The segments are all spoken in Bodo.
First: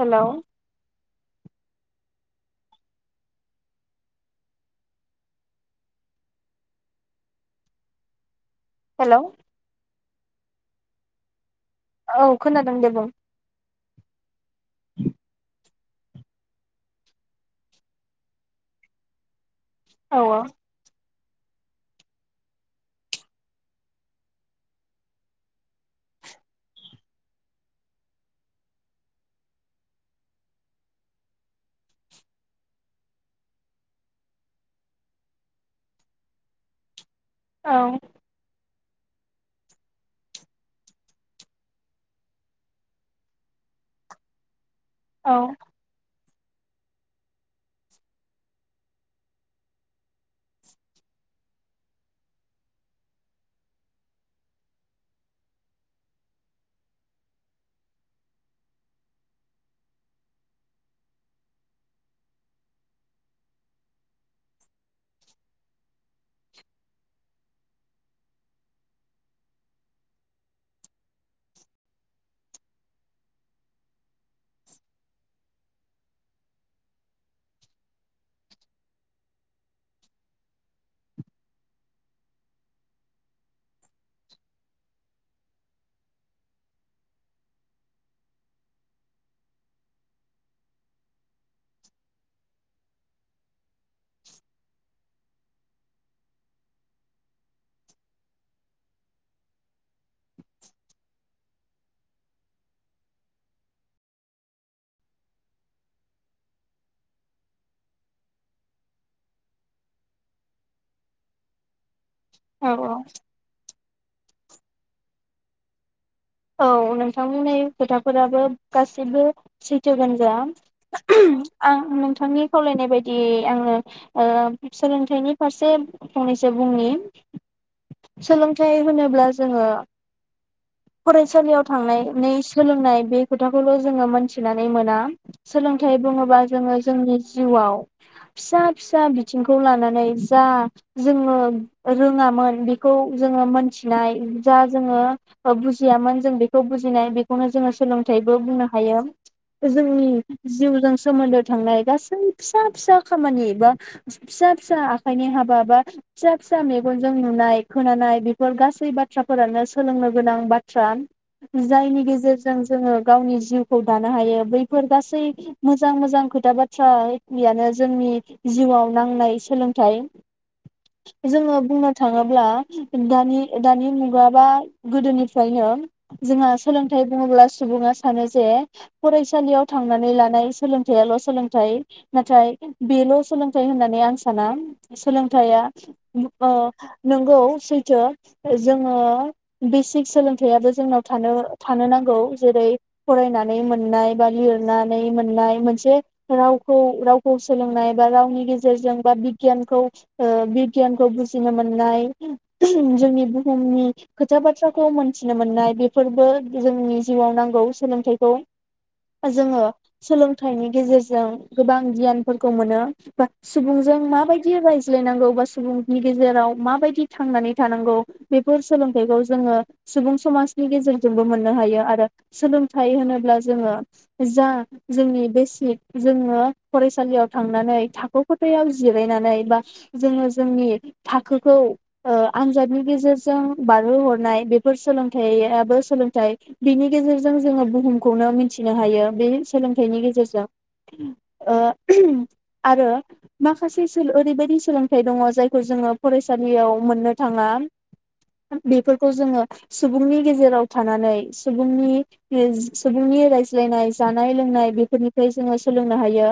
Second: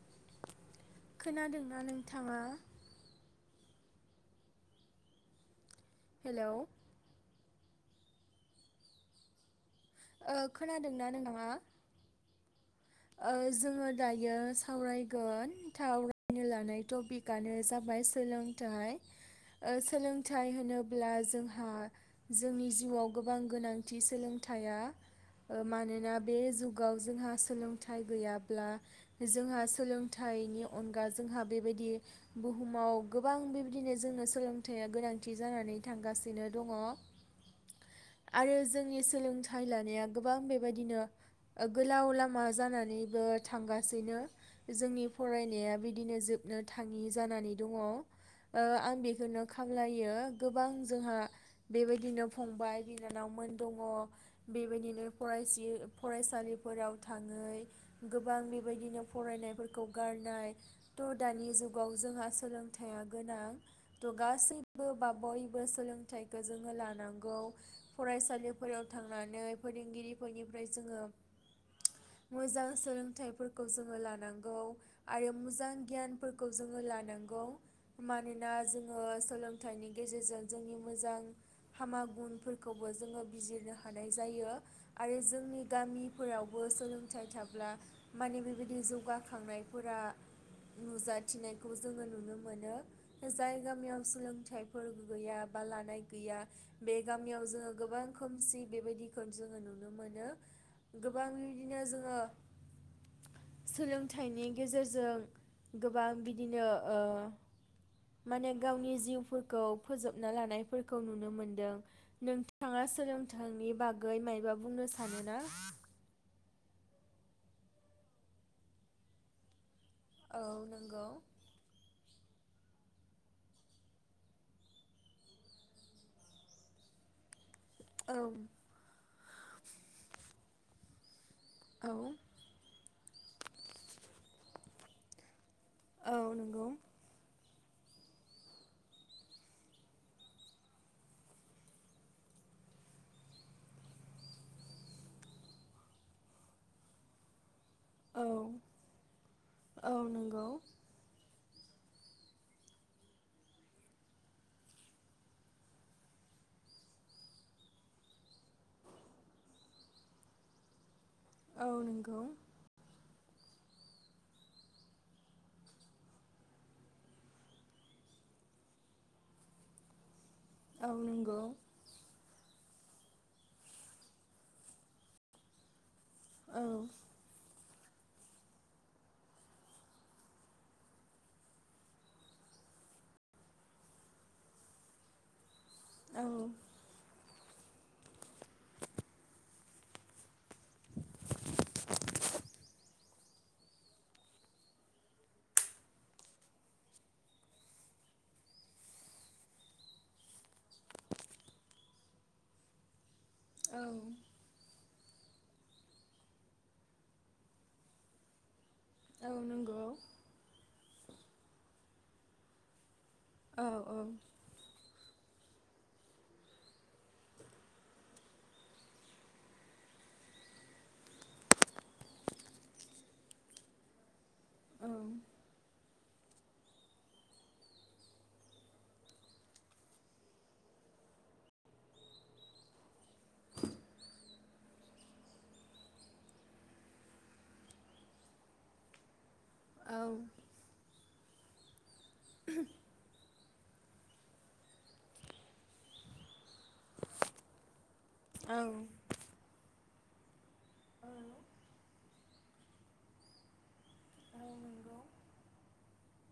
हेलौ खोनादोंना नोंथाङा? हेलौ हेलौ ओ खोनादोंना नोंदाङा? औ खोनाद ओ जोङो दायो सावरायगोन थावरायनो लानाय टपिकआनो जाबाय सोलोंथाइ ओ औ सोलोंथाय होनोब्ला जो जोंहा जोंनि जिउआव गोबां गोनांथि सोलोंथाइआ ओ मानोना बे जुगाव जोंहा सोलों थाइ गैयाब्ला जोंहा सोलोंथाइनि अनगा जोंहा बेबायदि बुहुमाव गोबां बेबायदिनो जोंनो सोलोंथाइया गोनांथि जानानै थांगासिनो दङ। औ आरो जों नि सोलोंथाइ लानाया गोबां बे बायदिनो ओ गोलाव लामा जानानैबो थांगासिनो जोंनि औ फरायनाया बिदिनो जोब नो थाङि जानानै दङ ओ आं बेखौनो खावलायो गोबां जोंहा बे बायदिनो फंबाय बिनानावमोन दङ। बे बायदिनो फरायसियो फरायसालिफोराव थाङै गोबां बेबायदिनो फरायनायफोरखौ गारनाय थ' दानि जुगाव जोंहा सोलोंथाइया गोनां थ' गासैबो बा बयबो सोंलों थाइखौ जोङो लानांगौ। फरायसालिफोराव थांनानै फोरोंगिरिफोरनिफ्राय जोङो मोजां सोलोंथाइफोरखौ जोङो लानांगौ। आरो मुजां गियानफोरखौ जोङो लानांगौ। मानोना जोङो सोलोंथाइनि गेजेरजों जोंनि मोजां हामा गुनफोरखौबो जोङो बिजिरनो हानाय जायो। आरो जोंनि गामिफोराव बो सोलोंथाइ थाब्ला माने बे बादि जौगाखांनायफोरा नुजाथिनायखौ जोङो नुनो मोनो। ओ जाय गामियाव सोलोंथायफोर गैया बा लानाय गैया बे गामियाव जोङो गोबां खोमसि बे बादिखौ जोङो नुनो मोनो गोब बां इदिनो जोङो सोलोंथाइनि गेजेरजों गोबां बिदिनो ओ माने गावनि जिउफोरखौ फोजोबना लानायफोरखौ नुनो मोनदों। औ नोंथाङा औ सोलोंथाइनि बाग गै मायबा बुंनो सानोना? औ नोंथां बुंनाय खोथाफोराबो गासिबो सैथो गोनजा औ नंगौ आं नोंथांनि खावलायनाय बायदियै आङो ओ सोलोंथाइनि फारसे फंनैसो बुंनि औ सोलोंथाइ होनोब्ला जोङो सालियाव औ थांनाय नै सोलोंनाय बे खोथाखौल' जोङो मोनथिनानै मोना। सोलोंथाइ औ बुङोबा नंगौ जोङो जोंनि जिउआव फिसा फिसा बिथिंखौ लानानै जा जोङो रोङामोन बेखौ जोङो मोनथिनाय जा जोङो बा ओ बुजि जियामोन जों बेखौ बुजिनाय बेखौनो जोङो औ सोलोंथाइबो बुंनो हायो औ जोंनि नंगौ जिउजों सोमोन्दो थांनाय गासै फिसा फिसा खामानि बा फिसा फिसा आखाइनि हाबा बा फिसा फिसा मेगनजों नुनाय खोनानाय बेफोर गासै बाथ्राफोरानो सोलोंनो गोनां बाथ थ्रा औ जायनि नंगौ गेजेरजों जोङो गावनि जिउखौ दानो हायो बैफोर गासै मोजां मोजां खोथा बाथ्रा एखेयानो जोंनि जिउआव नांनाय सोलोंथाइ औ नंगौ जोङो बुंनो थाङो ब्ला दानि दानि मुगा बा गोदोनि फ्रायनो जोंहा औ सोलोंथाइ बुङोब्लास सुबुङा सानो जे फरायसालियाव थांनानै लानाय सोलोंथाइयाल' सोलोंथाइ नाथाय बेल' सोलोंथाइ होननानै आं साना सोलोंथाइया औ [unintelligible] नोंगौ सैथो जोङो बिसिग सोलोंथाइयाबो जोंनाव थानो थानो नांगौ जेरै- फरायनानै मोननाय बा लिरनानै मोननाय मोनसे रावखौ रावखौ सोलोंनाय बा रावनि गेजेरजों बा बिगियानखौ ओ बिगियानखौ बुजिनो मोननाय जोंनि औ समनि खोथा बाथ्रा खौ मोनथिनो मोननाय बेफोरबो जोंनि जिउआव नांगौ सोलोंथाइखौ। औ जोङो नंगौ सोलोंथाइनि गेजेरजों गोबां गियानफोरखौ मोनो। बा औ औ सुबुंजों माबायदि रायज्लायनांगौ बा सुबुंनि गेजेराव माबायदि थांनानै थानांगौ बेफोर सोलोंथाइखौ जोङो सुबुं समाजनि गेजेरजोंबो मोननो हायो आरो सोलोंथाइ होनोब्ला जोङो जा औ जोंनि बेसिक जोङो फरायसालियाव थांनानै थाखो खथायाव जिरायनानै बा जोङो जोंनि थाखोखौ ओ आनजादनि गेजेरजों बारहोहरनाय बे फोर सोलोंथाइयाबो सोलोंथाइ बिनि गेजेरजों जोङो बुहुमखौनो मिथिनो हायो बे सोलोंथाइनि औ गेजेरजों। ओम ओ आरो माखासे सोलो ओरैबायदि सोलोंथाइ दङ जायखौ जोङो फरायसालियाव मोननो थाङा। बेफोरखौ जोङो सुबुंनि गेजेराव थानानै सुबुंनि सुबुंनि रायज्लायनाय जानाय औ लोंनाय नंगौ बेफोरनिफ्राय जोङो सोलोंनो हायो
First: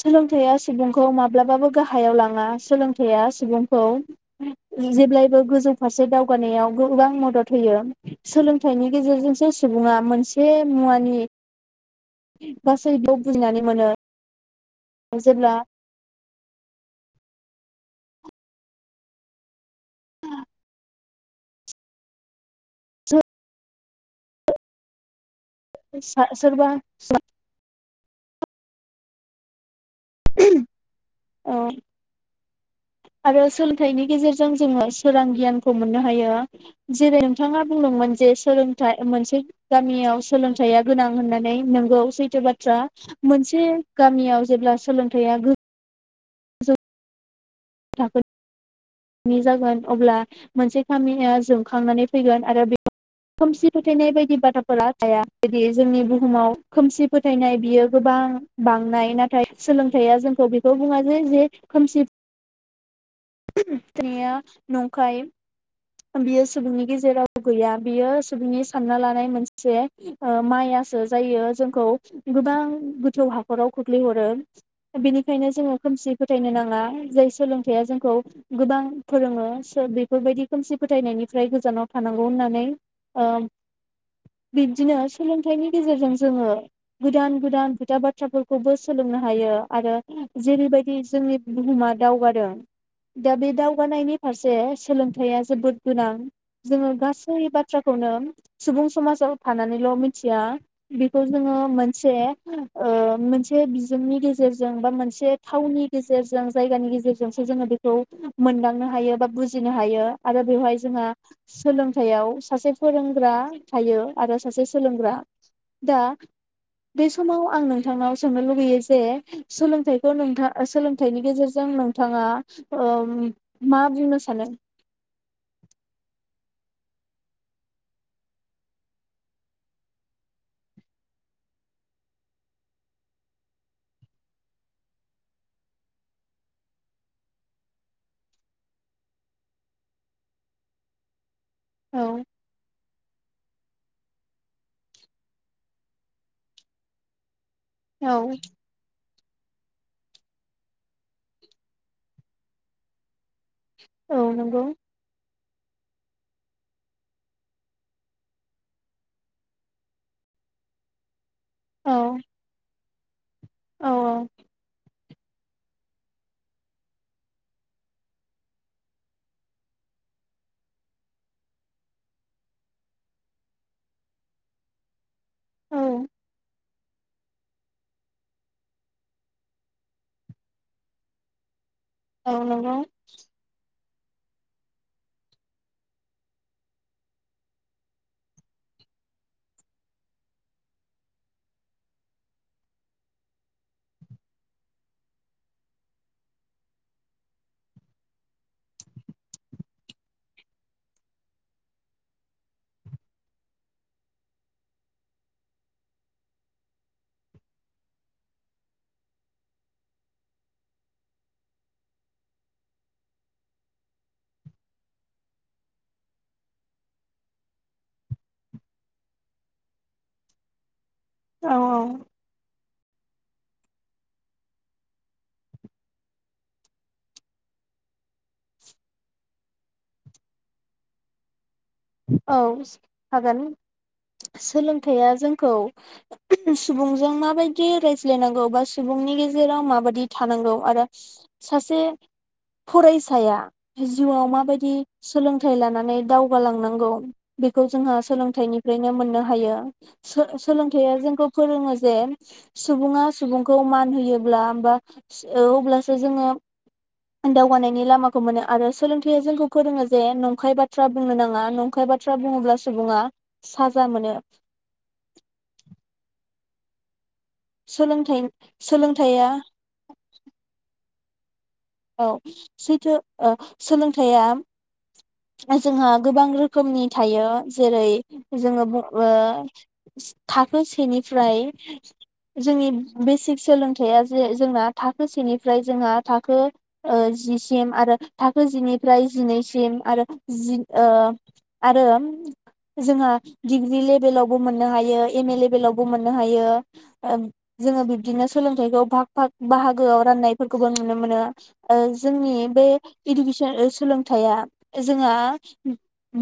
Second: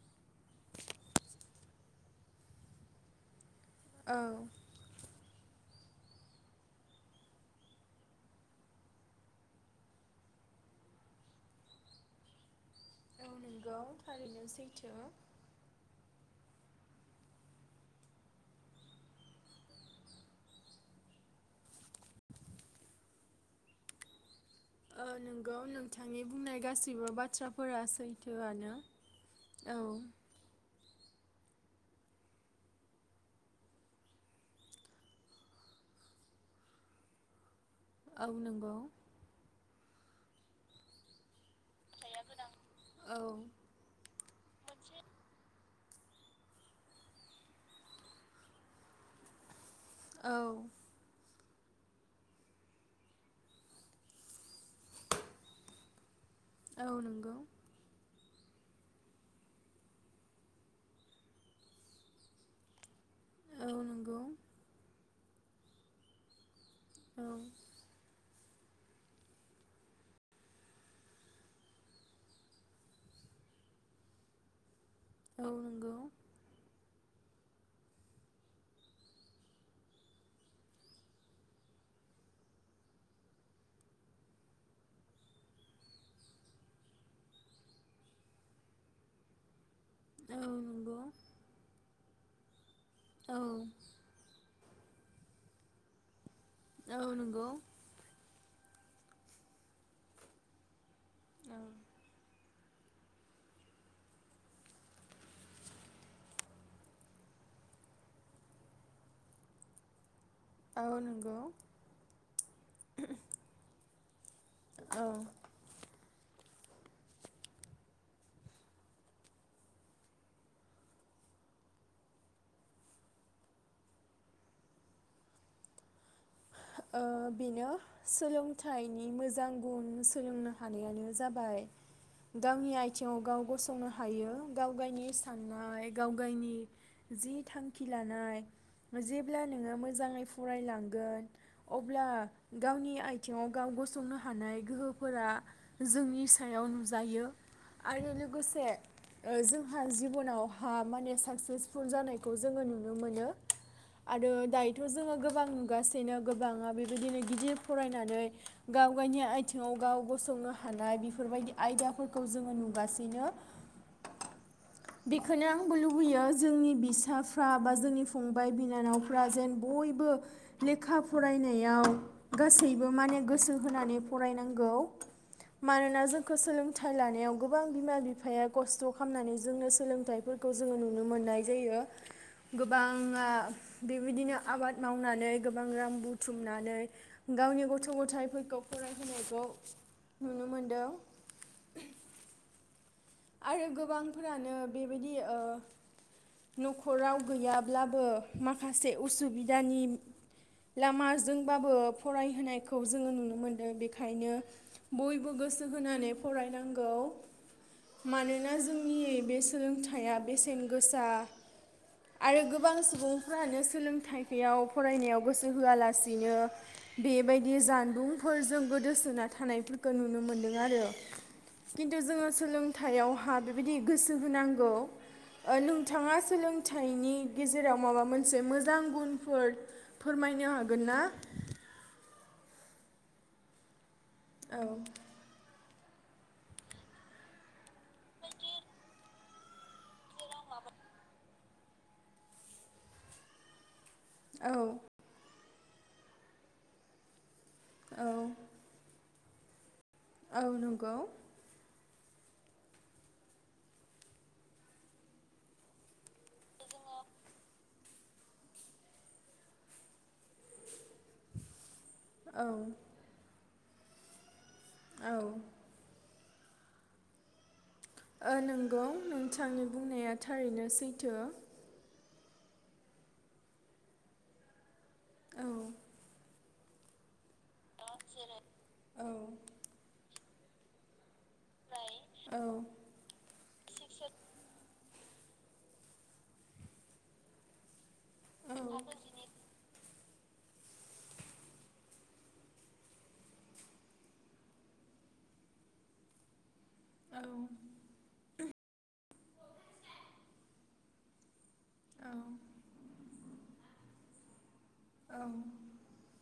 सोलोंथाइया सुबुंखौ माब्लाबाबो गाहायाव लाङा सोलोंथाइया सुबुं खौ औ जेब्लायबो गोजौ फारसे दावगानायाव गोबां मदद होयो सोलोंथाइनि गेजेरजोंसो सुबुङा मोनसे मुवानि [inaudible] गासैबो औ बुजिनानै नंगौ मोनो थारैनो सैथो जेब्ला जो ओ नोंग नंगौ नोंथांनि बुंनाय सोरबा गाससिबो बाथ्राफोरा सै। फ थौआनो औ नो [unintelligible] औ आरो सोलोंथाइनि गेजेरजों जोङो सोरां गियानखौ मोननो हायो जेरै नोंथाङा बुंदोंमोन औ जे नंगौ सोलोंथाइ मोनसे गामियाव सोलोंथाइया गोनां होननानै नों नंगौ सैथो बाथ्रा औ मोनसे गामियाव जेब्ला सोलोंथायाइया गो थाखोननि जागोन अब्ला औ मोनसे खामया‌ जों खांनानै फैगोन आरो बेयाव खोमसि फोथायनाय बायदि बादाब फोरा थाया बिदि जोंनि बुहुमाव औ खोमसि नंगौ फोथायनाय बियो गोबां। बांनाय नाथाय सोलोंथाइा जोंखौ बेखौ बुङा जे जे खोमसि औ नंगौ तया नंखाय बियो सुबुंनि औ गेजेराव गैया बियो सुबुंनि सानना लानाय मोनसे ओ मायासो जायो जोंखौ गोबां गोथौ हाखराव खोख्लैहरो। बेनिखायनो औ जोङो नंगौ खोमसि फोथायनो नाङा। जाय सोलोंथाइया जोंखौ गोबां फोरोङो सो बेफोरबायदि। खोमसि फोथायनायनिफ्राय गोजानाव थानांगौ होननानै। बिब्दिनो सोलोंथाइनि गेजेरजों जोङो गोदान-गोदान खोथा बाथ्राफोरखौबो सोलोंनो हायो। आरो औ जेरैबायदि नंगौ जोंनि बुहुमा दावगादों। दा औ बे दावगानायनि फारसे सोलों थाया जोबोद गोनां जोङो गासै नंगौ बाथ्राखौनो सुबुं समाजाव थानानैल' मिथिया। बेखौ जोङो औ मोनसे ओ मोनसे बिजोंनि गेजेरजों बा मोनसे थाावननि गेजेरजों जायगानि गेजेरजोंसो जोङो बेखौ मोनदांनो हायो बा बुजिनो हायो। आरो बेवहाय औ जोंहा नंगौ सोलोंथायाइयाव सासे फोरोंग्रा थायो। आरो सासे औ सोलोंग्रा दा बे समाव आं नोंथांनाव सोंनो लुगैयो जे सोलोंथाइखौ नोंथां सोलोंथाइनि गेजेरजों नोंथाङा मा बुंनो सानो? ओ बेनो सोलोंथाइनि मोजां गुन सोलोंनो हानायानो जाबाय गावनि आथिङाव गाव गसंनो हायो गाव गावनि साननाय गाव गावनि जि थांखि लानाय जेब्ला नोङो मोजाङै फरायलांगोन अब्ला औ गावनि आथिङाव गाव गसंनो हानाय गोहोफोरा जोंनि सायाव नुजायो आरो औ लोगोसे ओ जोंहा जिबनावहा माने साकसेसफुल जानायखौ जोङो नुनो मोनो औ आरो नंगौ दायोथ' जोङो गो गोबां नुगासि नो गोबाङा बेबायदिनो गिदिर फरायनानै गाव गावनि आथिङाव गाव गसंनो हानाय बेफोरबायदि औ आयदाफोरखौ जोङो नुगासि इनो औ बेखोनो आंबो लुबैयो जोंनि बिसाफ्रा बा जोंनि फंबाय बिनानावफ्रा जेन बयबो लेखा फरायनायाव गासैबो माने गोसो होनानै फरायनांगौ औ मानोना जोंखो सोलोंथाइ लानायाव गोबां बिमा बिफाया खस्थ' खालामनानै जोंनो सोलोंथाइफोरखौ जोङो नुनो मोननाय जायो औ नंगौ गोबाङा बेबायदिनो आबाद मावनानै गोबां रां बुथुमनानै गावनि गथ' गथाइफोरखौ फरायहोनायखौ नुनो मोनदों आरो गोबांफोरानो बेबायदि ओ न'खराव गैयाब्लाबो माखासे उसुबिदानि लामाजोंबाबो फरायहोनायखौ जोङो नुनो मोनदों बेखायनो बयबो गोसो होनानै फरायनांगौ मानोना जोंनि बे सोलोंथाइया बेसेन गोसा आरो गोबां सुबुंफ्रानो सोलोंथाइखायाव फरायनायाव गोसो होआलासिनो बेबायदि जानबुंफोरजों गोदोसोना थानायफोरखौ नुनो मोनदों आरो औ खिन्तु जोङो सोलों थायावहा बेबायदि गोसो होनांगौ ओ लोंथाङा सोलोंथाइनि गेजेराव माबा मोन से मोजां गुनफोर फोरमायनो हागोन ना औ ज हागोन औ सोलोंथाइया जोंखौ [unintelligible] सुबुंजों माबायदि रायज्लायनांगौ बा सुबुंनि गेजेराव माबादि थानांगौ आरो सासे फरायसाया जिउआव औ माबायदि सोलों थाइ लानानै दावगालांनां गौ बेखौ जोंहा औ सोलोंथाइनिफ्रायनो मोननो हायो औ सो-सोलोंथाइया नंगौ जोंखौ फोरोङो जे सुबुङा सुबुंखौ मान होयोब्ला बा स अब्लासो जोङो दावगानायनि लामाखौ मोनो आरो सोलोंथाइया जोंखौ फोरोङो जे नंखाय बाथ्रा बुंनो नाङा नं खाय बाद बाथ्रा औ बुङोब्ला सुबुङा साजा मोनो औ सोलोंथाइ ओ नोंगौ सोलोंथाइया नोंथांनि बुंनाया थारैनो सै थो औ सैथो ओ सोलोंथाइया औ जोंहा गोबां रोख खोमनि थायो। जेरै जोङो बुंओ थाखो सेनि फ्राय औ जोंनि बेसिक सोलोंथाइया जे जोंना थाखो सेनिफ्राय जोंहा थाखो ओ जिसिम आरो थाखो औ नंगौ जिनिफ्राय जिनैसिम आरो जि आरो जोंहा डिग्रि लेबेलावबो मोननो हायो एम ए लेबेलावबो मोननो हायो। औ जोङो बिबदिनो सोलोंथाइखौ भाग भाग बाहागोआव राननायफोरखौबो नुनो मोनो। जोंनि बे इडुकेसन ओ सोलोंथाइया जोंहा औ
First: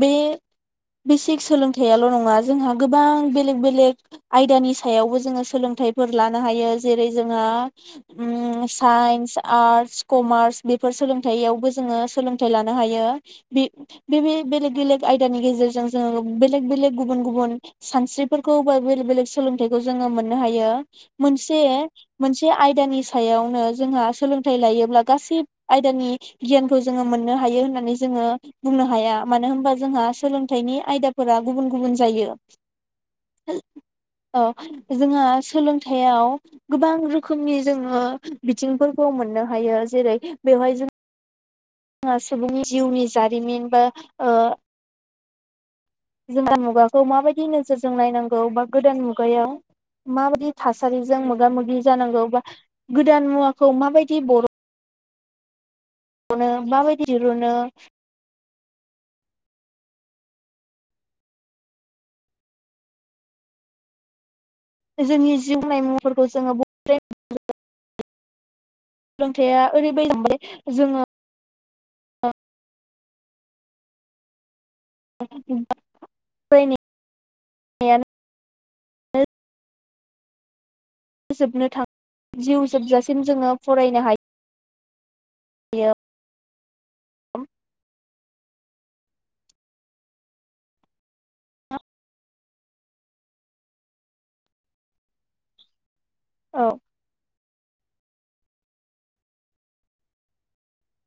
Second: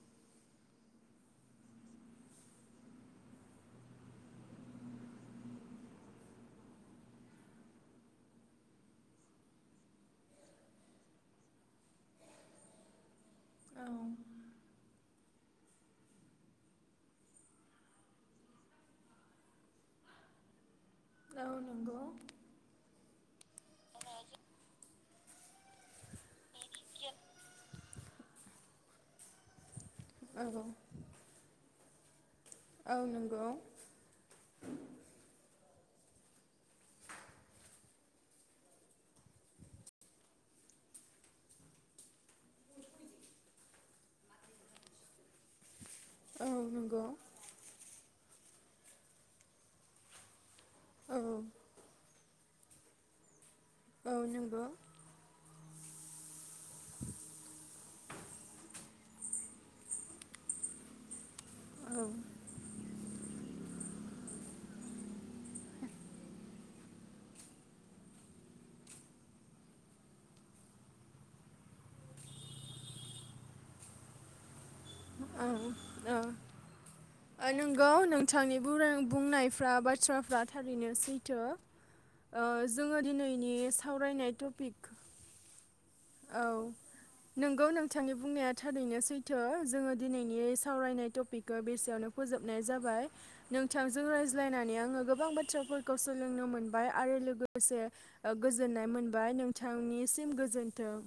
बे बेसिक सोलोंथाइयाल' नङा जोंहा गोबां बेलेग बेलेग आयदानि सायावबो जोंङो सोलोंथाइफोर लानो हायो जेरै जोंहा साइन्स आर्स कमार्स बेफोर सोलोंथायाइयावबो जोङो सोलोंथाइ लानो हायो। बे बे बेलेग बेलेग आयदानि गेजेरजों जोङो बेलेग बेलेग गुबुन गुबुन सानस्रिफोरखौ बा बेलेग बेलेग सोलोंथाइखौ जोङो मोननो हायो। नंगौ औ मोनसे नंगौ मोनसे आयदानि सायावनो जोंहा सोलोंथाइ लायोब्ला गासै आयदानि गियानखौ जोङो मोननो हायो होननानै जोङो बुंनो हाया मानो होनबा। जोंहा औ सोलोंथाइनि आयदाफोरा गुबुन गुबुन जायो। औ नंगौ औ जोंहा सोलोंथाय सोलोंथायाव गोबां रोखोमनि जोङो बिथिंफोरखौ मोननो हायो। जेरै बेवहाय जों सुबुंनि जिउनि जारिमिन बा ओ जोंहा मुगाखौ माबायदि नोजोरजों नायनां बा गोदान मुगायाव माबायदि औ थासारिजों मोगा मोगि जानांगौ बा गोदान मुवा मुवाखौ माबायदि बरन बरनो माबायदि दिरुनो औ। जोंनि जिउनि मुंवाफोरखौ जोङो बबेनिफ्राय सोलोंथाया ओरैबायदि जालांबाय जोङो औ फरायनायानो औ नोंगौ नोंथांनि बुंनायफ्रा बाथ्रा थ्राफ्रा था ओरैनो सैथो जोबनो थां ओ जिउ जोङो जोबजासिम दिनैनि जोङो फरायनो सावरायनाय टपिक हायो। औ। नोंगौ नोंथांनि बुंनाया। थारैनो सैथो जोङो दिनैनि सावरायनाय टपिगखौ बेसेयावनो फोजोबनाय जाबाय नोंथांजों रायज्लायनानै आङो गोबां बाथ्राफोर खौ सोलोंनो औ मोनबाय आरो लोगो लोगोसे ओ गोजोननाय मोनबाय नोंथांनिसिम गोजोन थों